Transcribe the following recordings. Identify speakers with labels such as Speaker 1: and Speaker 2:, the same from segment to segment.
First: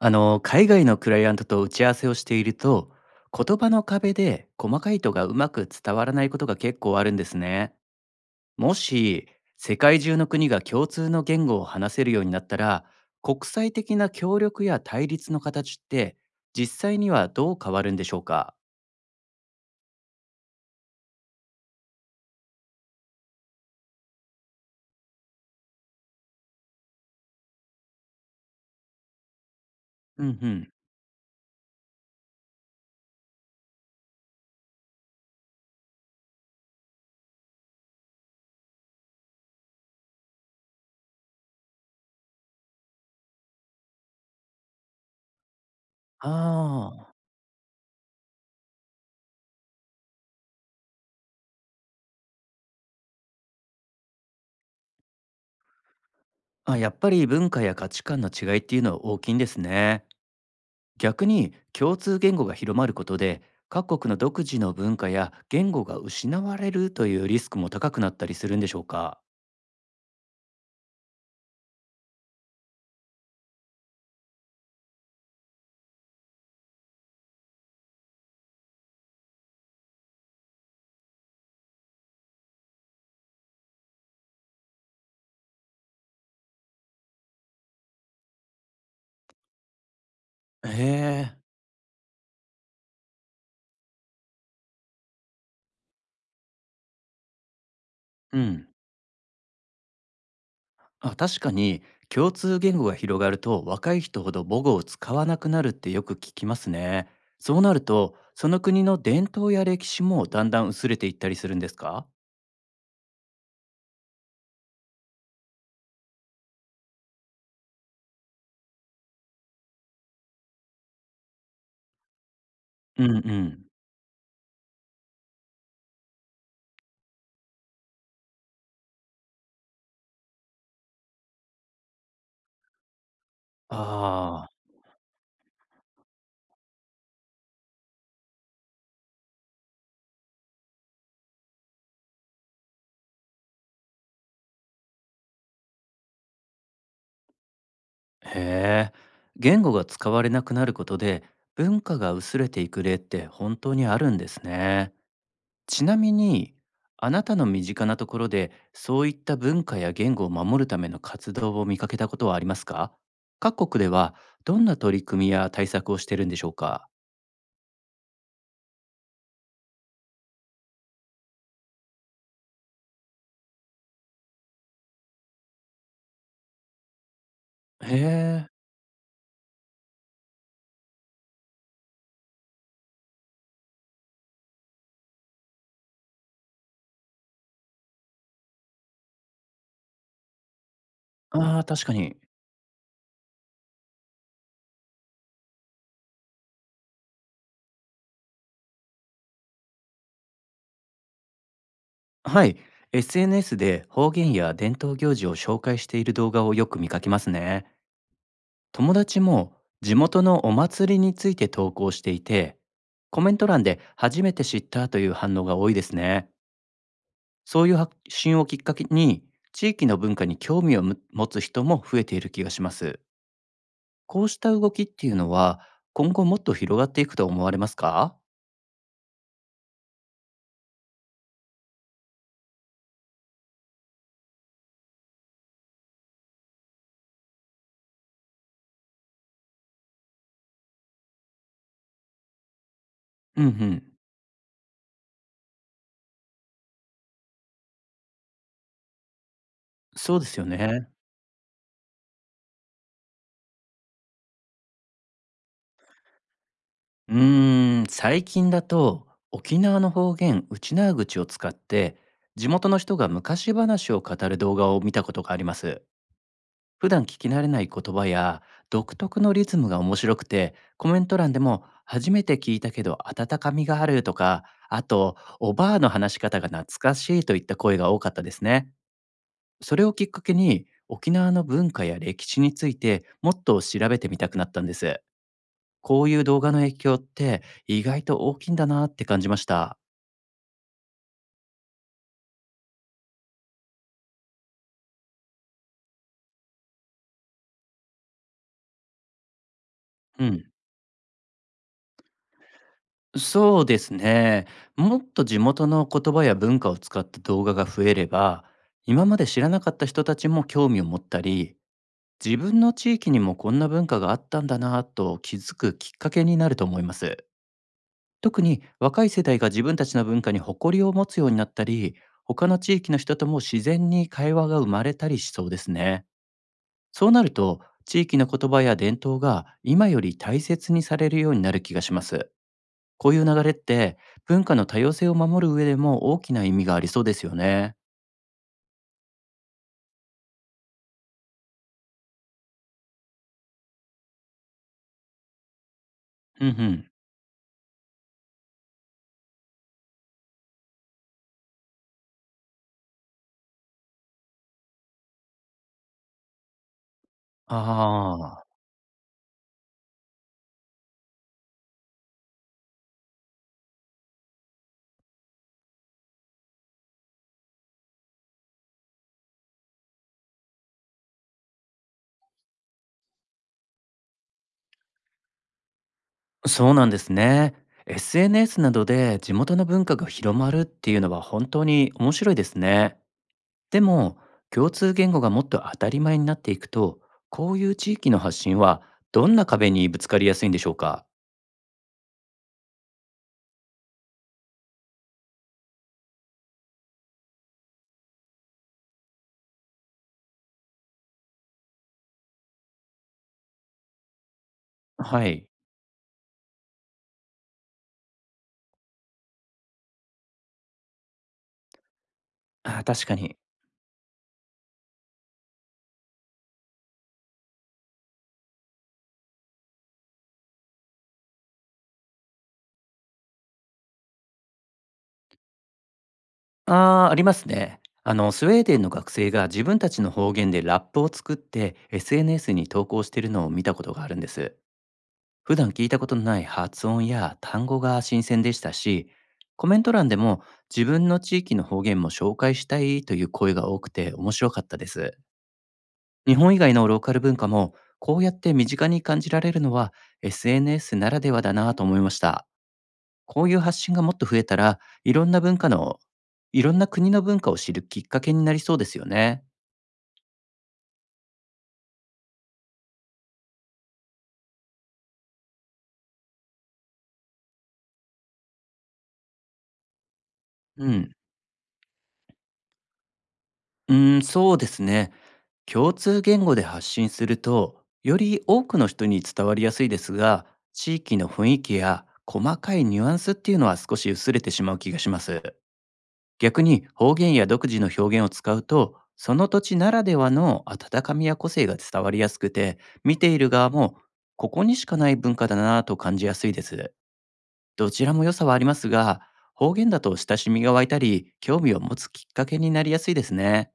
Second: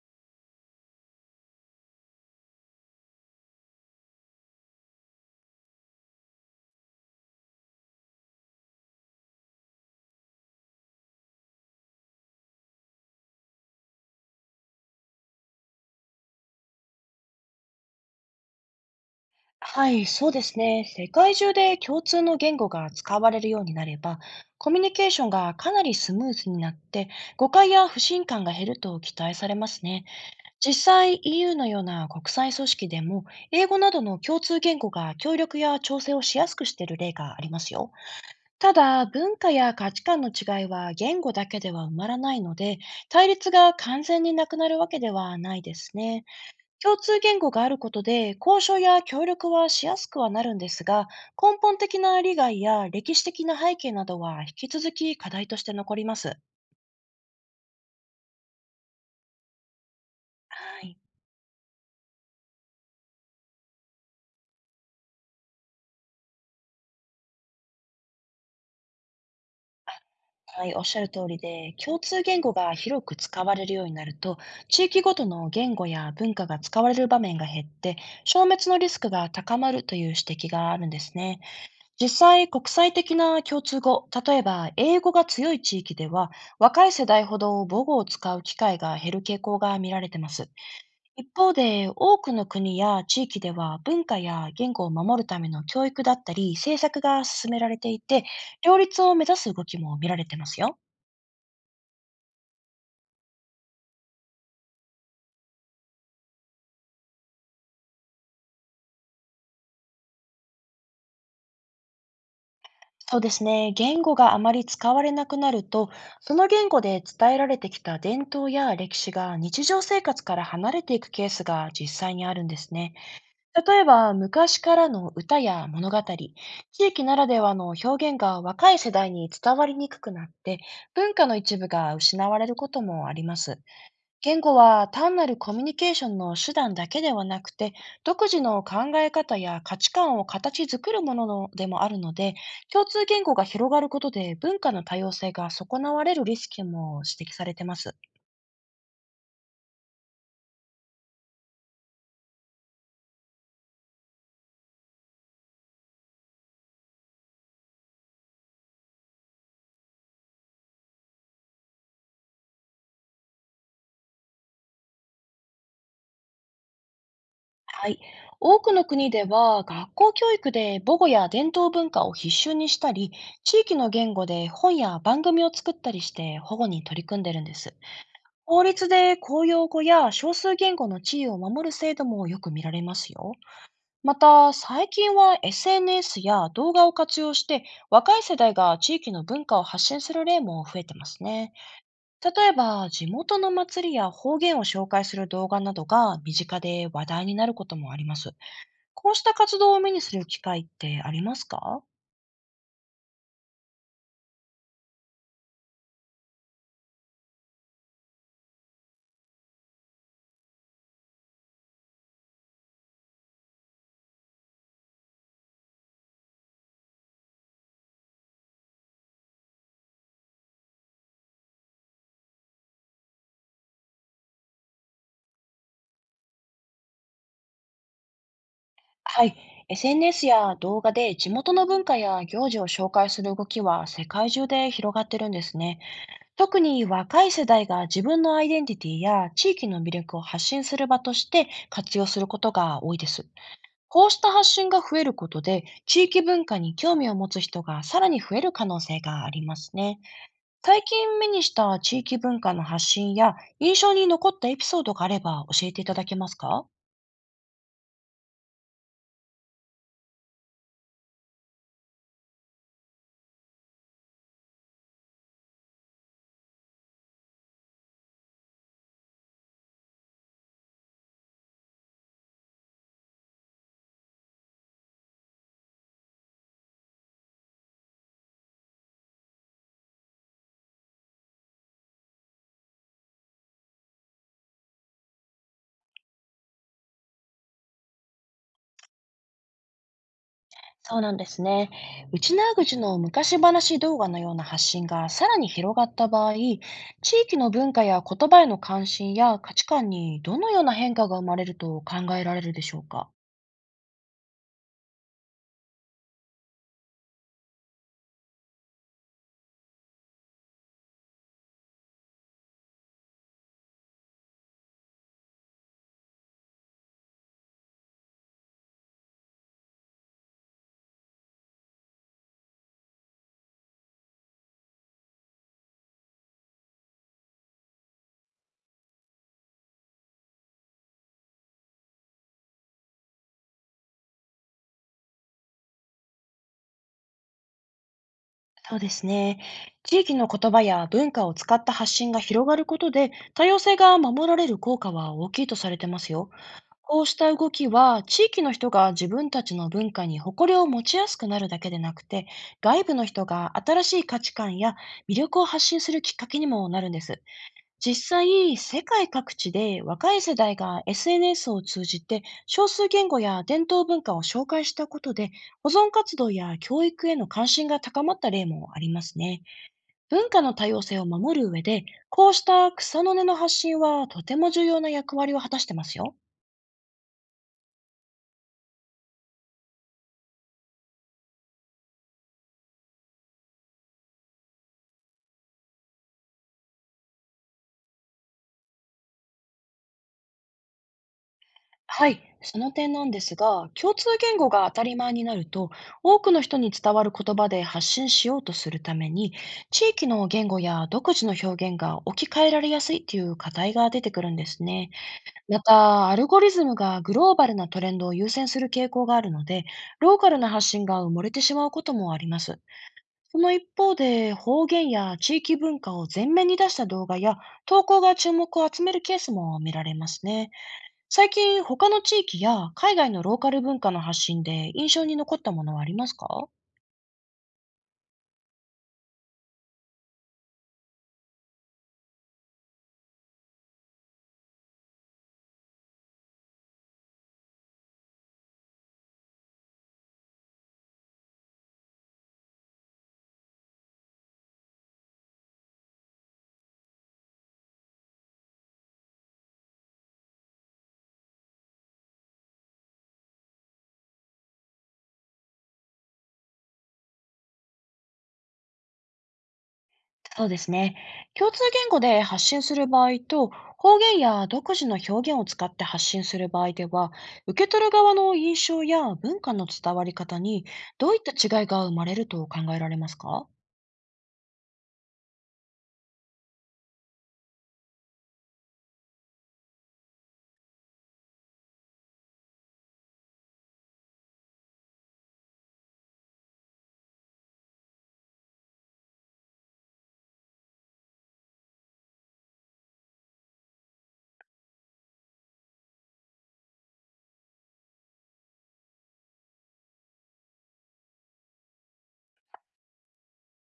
Speaker 1: 海外のクライアントと打ち合わせをしていると、言葉の壁で細かい意図がうまく伝わらないことが結構あるんですね。もし、世界中の国が共通の言語を話せるようになったら、国際的な協力や対立の形って実際にはどう変わるんでしょうか？
Speaker 2: はい、そうですね。世界中で共通の言語が使われるようになれば、コミュニケーションがかなりスムーズになって、誤解や不信感が減ると期待されますね。
Speaker 1: うんうん。
Speaker 2: 実際、EU のような国際組織でも、英語などの共通言語が協力や調整をしやすくしている例がありますよ。ただ、文化や価値観の違いは言語だけでは埋まらないので、対立が完全になくなるわけではないですね。
Speaker 1: あ
Speaker 2: 共
Speaker 1: ー、
Speaker 2: 通言語があることで交渉や協力はしやすくはなるんですが、根本的な利害や歴史的な背景などは引き続き課題として残ります。
Speaker 1: あ、やっぱり文化や価値観の違いっていうのは大きいんですね。
Speaker 2: はい。
Speaker 1: 逆に共通言語が広まることで各国の独自の文化や言語が失われるというリスクも高くなったりするんでしょうか？
Speaker 2: はい、おっしゃる通りで、共通言語が広く使われるようになると、地域ごとの言語や文化が使われる場面が減って、消滅のリスクが高まるという指摘があるんですね。実際、国際的な共通語、例えば英語が強い地域では、若い世代ほど母語を使う機会が減る傾向が見られています。
Speaker 1: へ
Speaker 2: 一
Speaker 1: え、
Speaker 2: 方で、多くの国や地域では文化や言語を守るための教育だったり、政策が進められていて、
Speaker 1: うん、
Speaker 2: 両立を目指す動きも見られてますよ。
Speaker 1: あ、確かに共通言語が広がると若い人ほど母語を使わなくなるってよく聞きますね。そうなるとその国の伝統や歴史もだんだん薄れていったりするんですか？
Speaker 2: そうですね。言語があまり使われなくなると、その言語で伝えられてきた伝統や歴史が日常生活から離れていくケースが実際にあるんですね。
Speaker 1: うんうん。
Speaker 2: 例えば、昔からの歌や物語、地域ならではの表現が若い世代に伝わりにくくなって、文化の一部が失われることもあります。言
Speaker 1: あ
Speaker 2: 語
Speaker 1: あ。
Speaker 2: は単なるコミュニケーションの手段だけではなくて、独自の考え方や価値観を形作るもののでもあるので、共通言語が広がることで文化の多様性が損なわれるリスクも指摘されてます。
Speaker 1: へえ、言語が使われなくなることで文化が薄れていく例って本当にあるんですね。ちなみに、あなたの身近なところでそういった文化や言語を守るための活動を見かけたことはありますか？各国ではどんな取り組みや対策をしてるんでしょうか？
Speaker 2: はい。多くの国では学校教育で母語や伝統文化を必修にしたり、地域の言語で本や番組を作ったりして保護に取り組んでるんです。
Speaker 1: へえ、
Speaker 2: 法律で公用語や少数言語の地位を守る制度もよく見られますよ。また、最近は SNS や動画を活用して若い世代が地域の文化を発信する例も増えてますね。
Speaker 1: ああ、確かに。
Speaker 2: 例えば、地元の祭りや方言を紹介する動画などが身近で話題になることもあります。こうした活動を目にする機会ってありますか？
Speaker 1: はい、SNS で方言や伝統行事を紹介している動画をよく見かけますね。友達も地元のお祭りについて投稿していて、コメント欄で初めて知ったという反応が多いですね。そういう発信をきっかけに地域の文化に興味を持つ人も増えている気がします。こうした動きっていうのは今後もっと広がっていくと思われますか？
Speaker 2: はい。SNS や動画で地元の文化や行事を紹介する動きは世界中で広がってるんですね。特に若い世代が自分のアイデンティティや地域の魅力を発信する場として活用することが多いです。
Speaker 1: うんうん。
Speaker 2: こうした発信が増えることで地域文化に興味を持つ人がさらに増える可能性がありますね。
Speaker 1: そうですよ
Speaker 2: 最
Speaker 1: ね。
Speaker 2: 近目にした地域文化の発信や印象に残ったエピソードがあれば教えていただけますか？
Speaker 1: 最近だと沖縄の方言、内縄口を使って地元の人が昔話を語る動画を見たことがあります。普段聞き慣れない言葉や独特のリズムが面白くて、コメント欄でも初めて聞いたけど温かみがあるとか、あとおばあの話し方が懐かしいといった声が多かったですね。それをきっかけに沖縄の文化や歴史についてもっと調べてみたくなったんです。こういう動画の影響って意外と大きいんだなって感じました。
Speaker 2: そうなんですね。内縄口の昔話動画のような発信がさらに広がった場合、地域の文化や言葉への関心や価値観に
Speaker 1: う
Speaker 2: どの
Speaker 1: ん、
Speaker 2: ような変化が生まれると考えられるでしょうか。
Speaker 1: そうですね。もっと地元の言葉や文化を使った動画が増えれば、今まで知らなかった人たちも興味を持ったり、自分の地域にもこんな文化があったんだなぁと気づくきっかけになると思います。特に若い世代が自分たちの文化に誇りを持つようになったり、他の地域の人とも自然に会話が生まれたりしそうですね。そうなると、地域の言葉や伝統が今より大切にされるようになる気がします。こういう流れって文化の多様性を守る上でも大きな意味がありそうですよね。
Speaker 2: そうですね。地域の言葉や文化を使った発信が広がることで、多様性が守られる効果は大きいとされてますよ。
Speaker 1: うんうん。
Speaker 2: こうした動きは、地域の人が自分たちの文化に誇りを持ちやすくなるだけでなくて、外部の人が新しい価値観や魅力を発信するきっかけにもなるんです。実
Speaker 1: あ
Speaker 2: 際、世界各地で若い世代が SNS を通じて少数言語や伝統文化を紹介したことで、保存活動や教育への関心が高まった例もありますね。文化の多様性を守る上で、こうした草の根の発信はとても重要な役割を果たしてますよ。
Speaker 1: あ、そうなんですね。SNS などで地元の文化が広まるっていうのは本当に面白いですね。でも、共通言語がもっと当たり前になっていくと、こういう地域の発信はどんな壁にぶつかりやすいんでしょうか？
Speaker 2: はい、その点なんですが、共通言語が当たり前になると、多くの人に伝わる言葉で発信しようとするために、地域の言語や独自の表現が置き換えられやすいという課題が出てくるんですね。
Speaker 1: はい。
Speaker 2: また、アルゴリズムがグローバルなトレンドを優先する傾向があるので、ローカルな発信が埋もれてしまうこともあります。
Speaker 1: あー、確かに。
Speaker 2: その一方で、方言や地域文化を前面に出した動画や投稿が注目を集めるケースも見られますね。最近、他の地域や海外のローカル文化の発信で印象に残ったものはありますか？
Speaker 1: あー、ありますね。スウェーデンの学生が自分たちの方言でラップを作って SNS に投稿しているのを見たことがあるんです。普段聞いたことのない発音や単語が新鮮でしたし、コメント欄でも自分の地域の方言も紹介したいという声が多くて面白かったです。日本以外のローカル文化もこうやって身近に感じられるのは SNS ならではだなと思いました。こういう発信がもっと増えたら、いろんな文化の、いろんな国の文化を知るきっかけになりそうですよね。
Speaker 2: そうですね。共通言語で発信する場合と、方言や独自の表現を使って発信する場合では、受け取る側の印象や文化の伝わり方に
Speaker 1: う
Speaker 2: ど
Speaker 1: ん。
Speaker 2: ういった違いが生まれると考えられますか？
Speaker 1: そうですね。共通言語で発信すると、より多くの人に伝わりやすいですが、地域の雰囲気や細かいニュアンスっていうのは少し薄れてしまう気がします。逆に方言や独自の表現を使うと、その土地ならではの温かみや個性が伝わりやすくて、見ている側もここにしかない文化だなぁと感じやすいです。どちらも良さはありますが、方言だと親しみが湧いたり、興味を持つきっかけになりやすいですね。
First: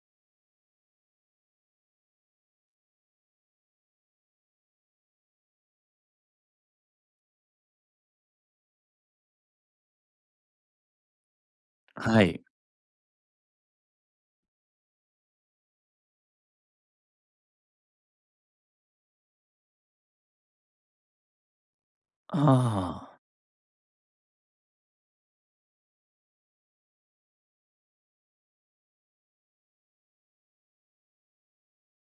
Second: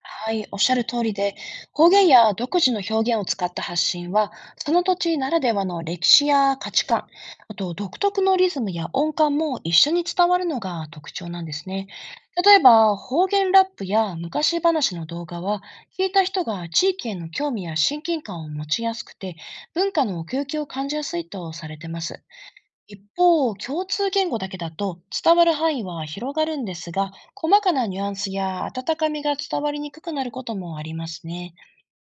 Speaker 2: はい、おっしゃる通りで、方言や独自の表現を使った発信は、その土地ならではの歴史や価値観、あと独特のリズムや音感も一緒に伝わるのが特徴なんですね。
Speaker 1: はい。
Speaker 2: 例えば、方言ラップや昔話の動画は、聞いた人が地域への興味や親近感を持ちやすくて、文化の奥行きを感じやすいとされてます。
Speaker 1: あ
Speaker 2: 一
Speaker 1: あ。
Speaker 2: 方、共通言語だけだと伝わる範囲は広がるんですが、細かなニュアンスや温かみが伝わりにくくなることもありますね。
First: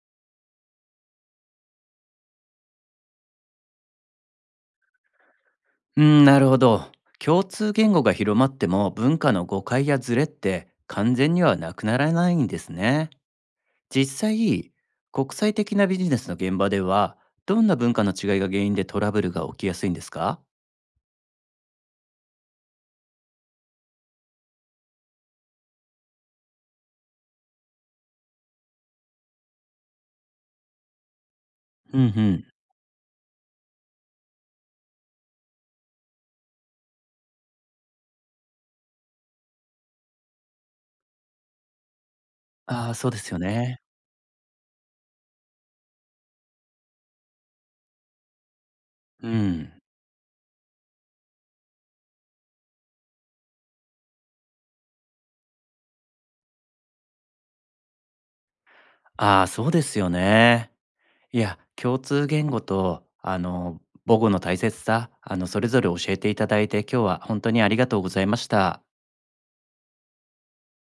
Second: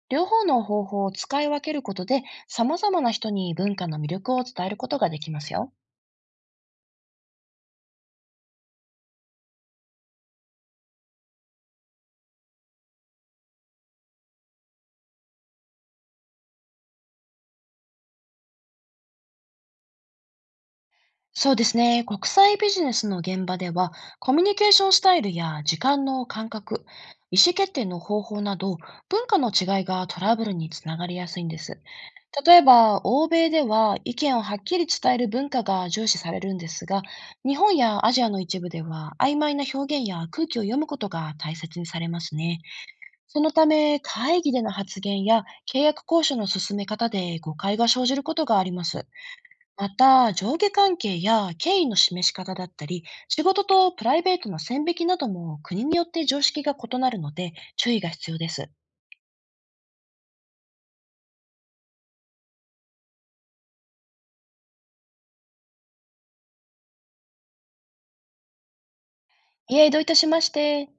Speaker 2: 両方の方法を使い分けることで、様々な人に文化の魅力を伝えることができますよ。
Speaker 1: うん、なるほど。共通言語が広まっても文化の誤解やズレって完全にはなくならないんですね。実際、国際的なビジネスの現場では、どんな文化の違いが原因でトラブルが起きやすいんですか？
Speaker 2: そうですね。国際ビジネスの現場では、コミュニケーションスタイルや時間の感覚、意思決定の方法など、文化の違いがトラブルにつながりやすいんです。
Speaker 1: うんうん。
Speaker 2: 例えば、欧米では意見をはっきり伝える文化が重視されるんですが、日本やアジアの一部では、曖昧な表現や空気を読むことが大切にされますね。
Speaker 1: ああ、そうですよ
Speaker 2: そのた
Speaker 1: ね。
Speaker 2: め、会議での発言や契約交渉の進め方で誤解が生じることがあります。
Speaker 1: うん。
Speaker 2: また、上下関係や敬意の示し方だったり、仕事とプライベートの線引きなども国によって常識が異なるので注意が必要です。
Speaker 1: ああ、そうですよね。いや、共通言語と、母語の大切さ、それぞれ教えていただいて、今日は本当にありがとうございました。
Speaker 2: いえ、どういたしまして。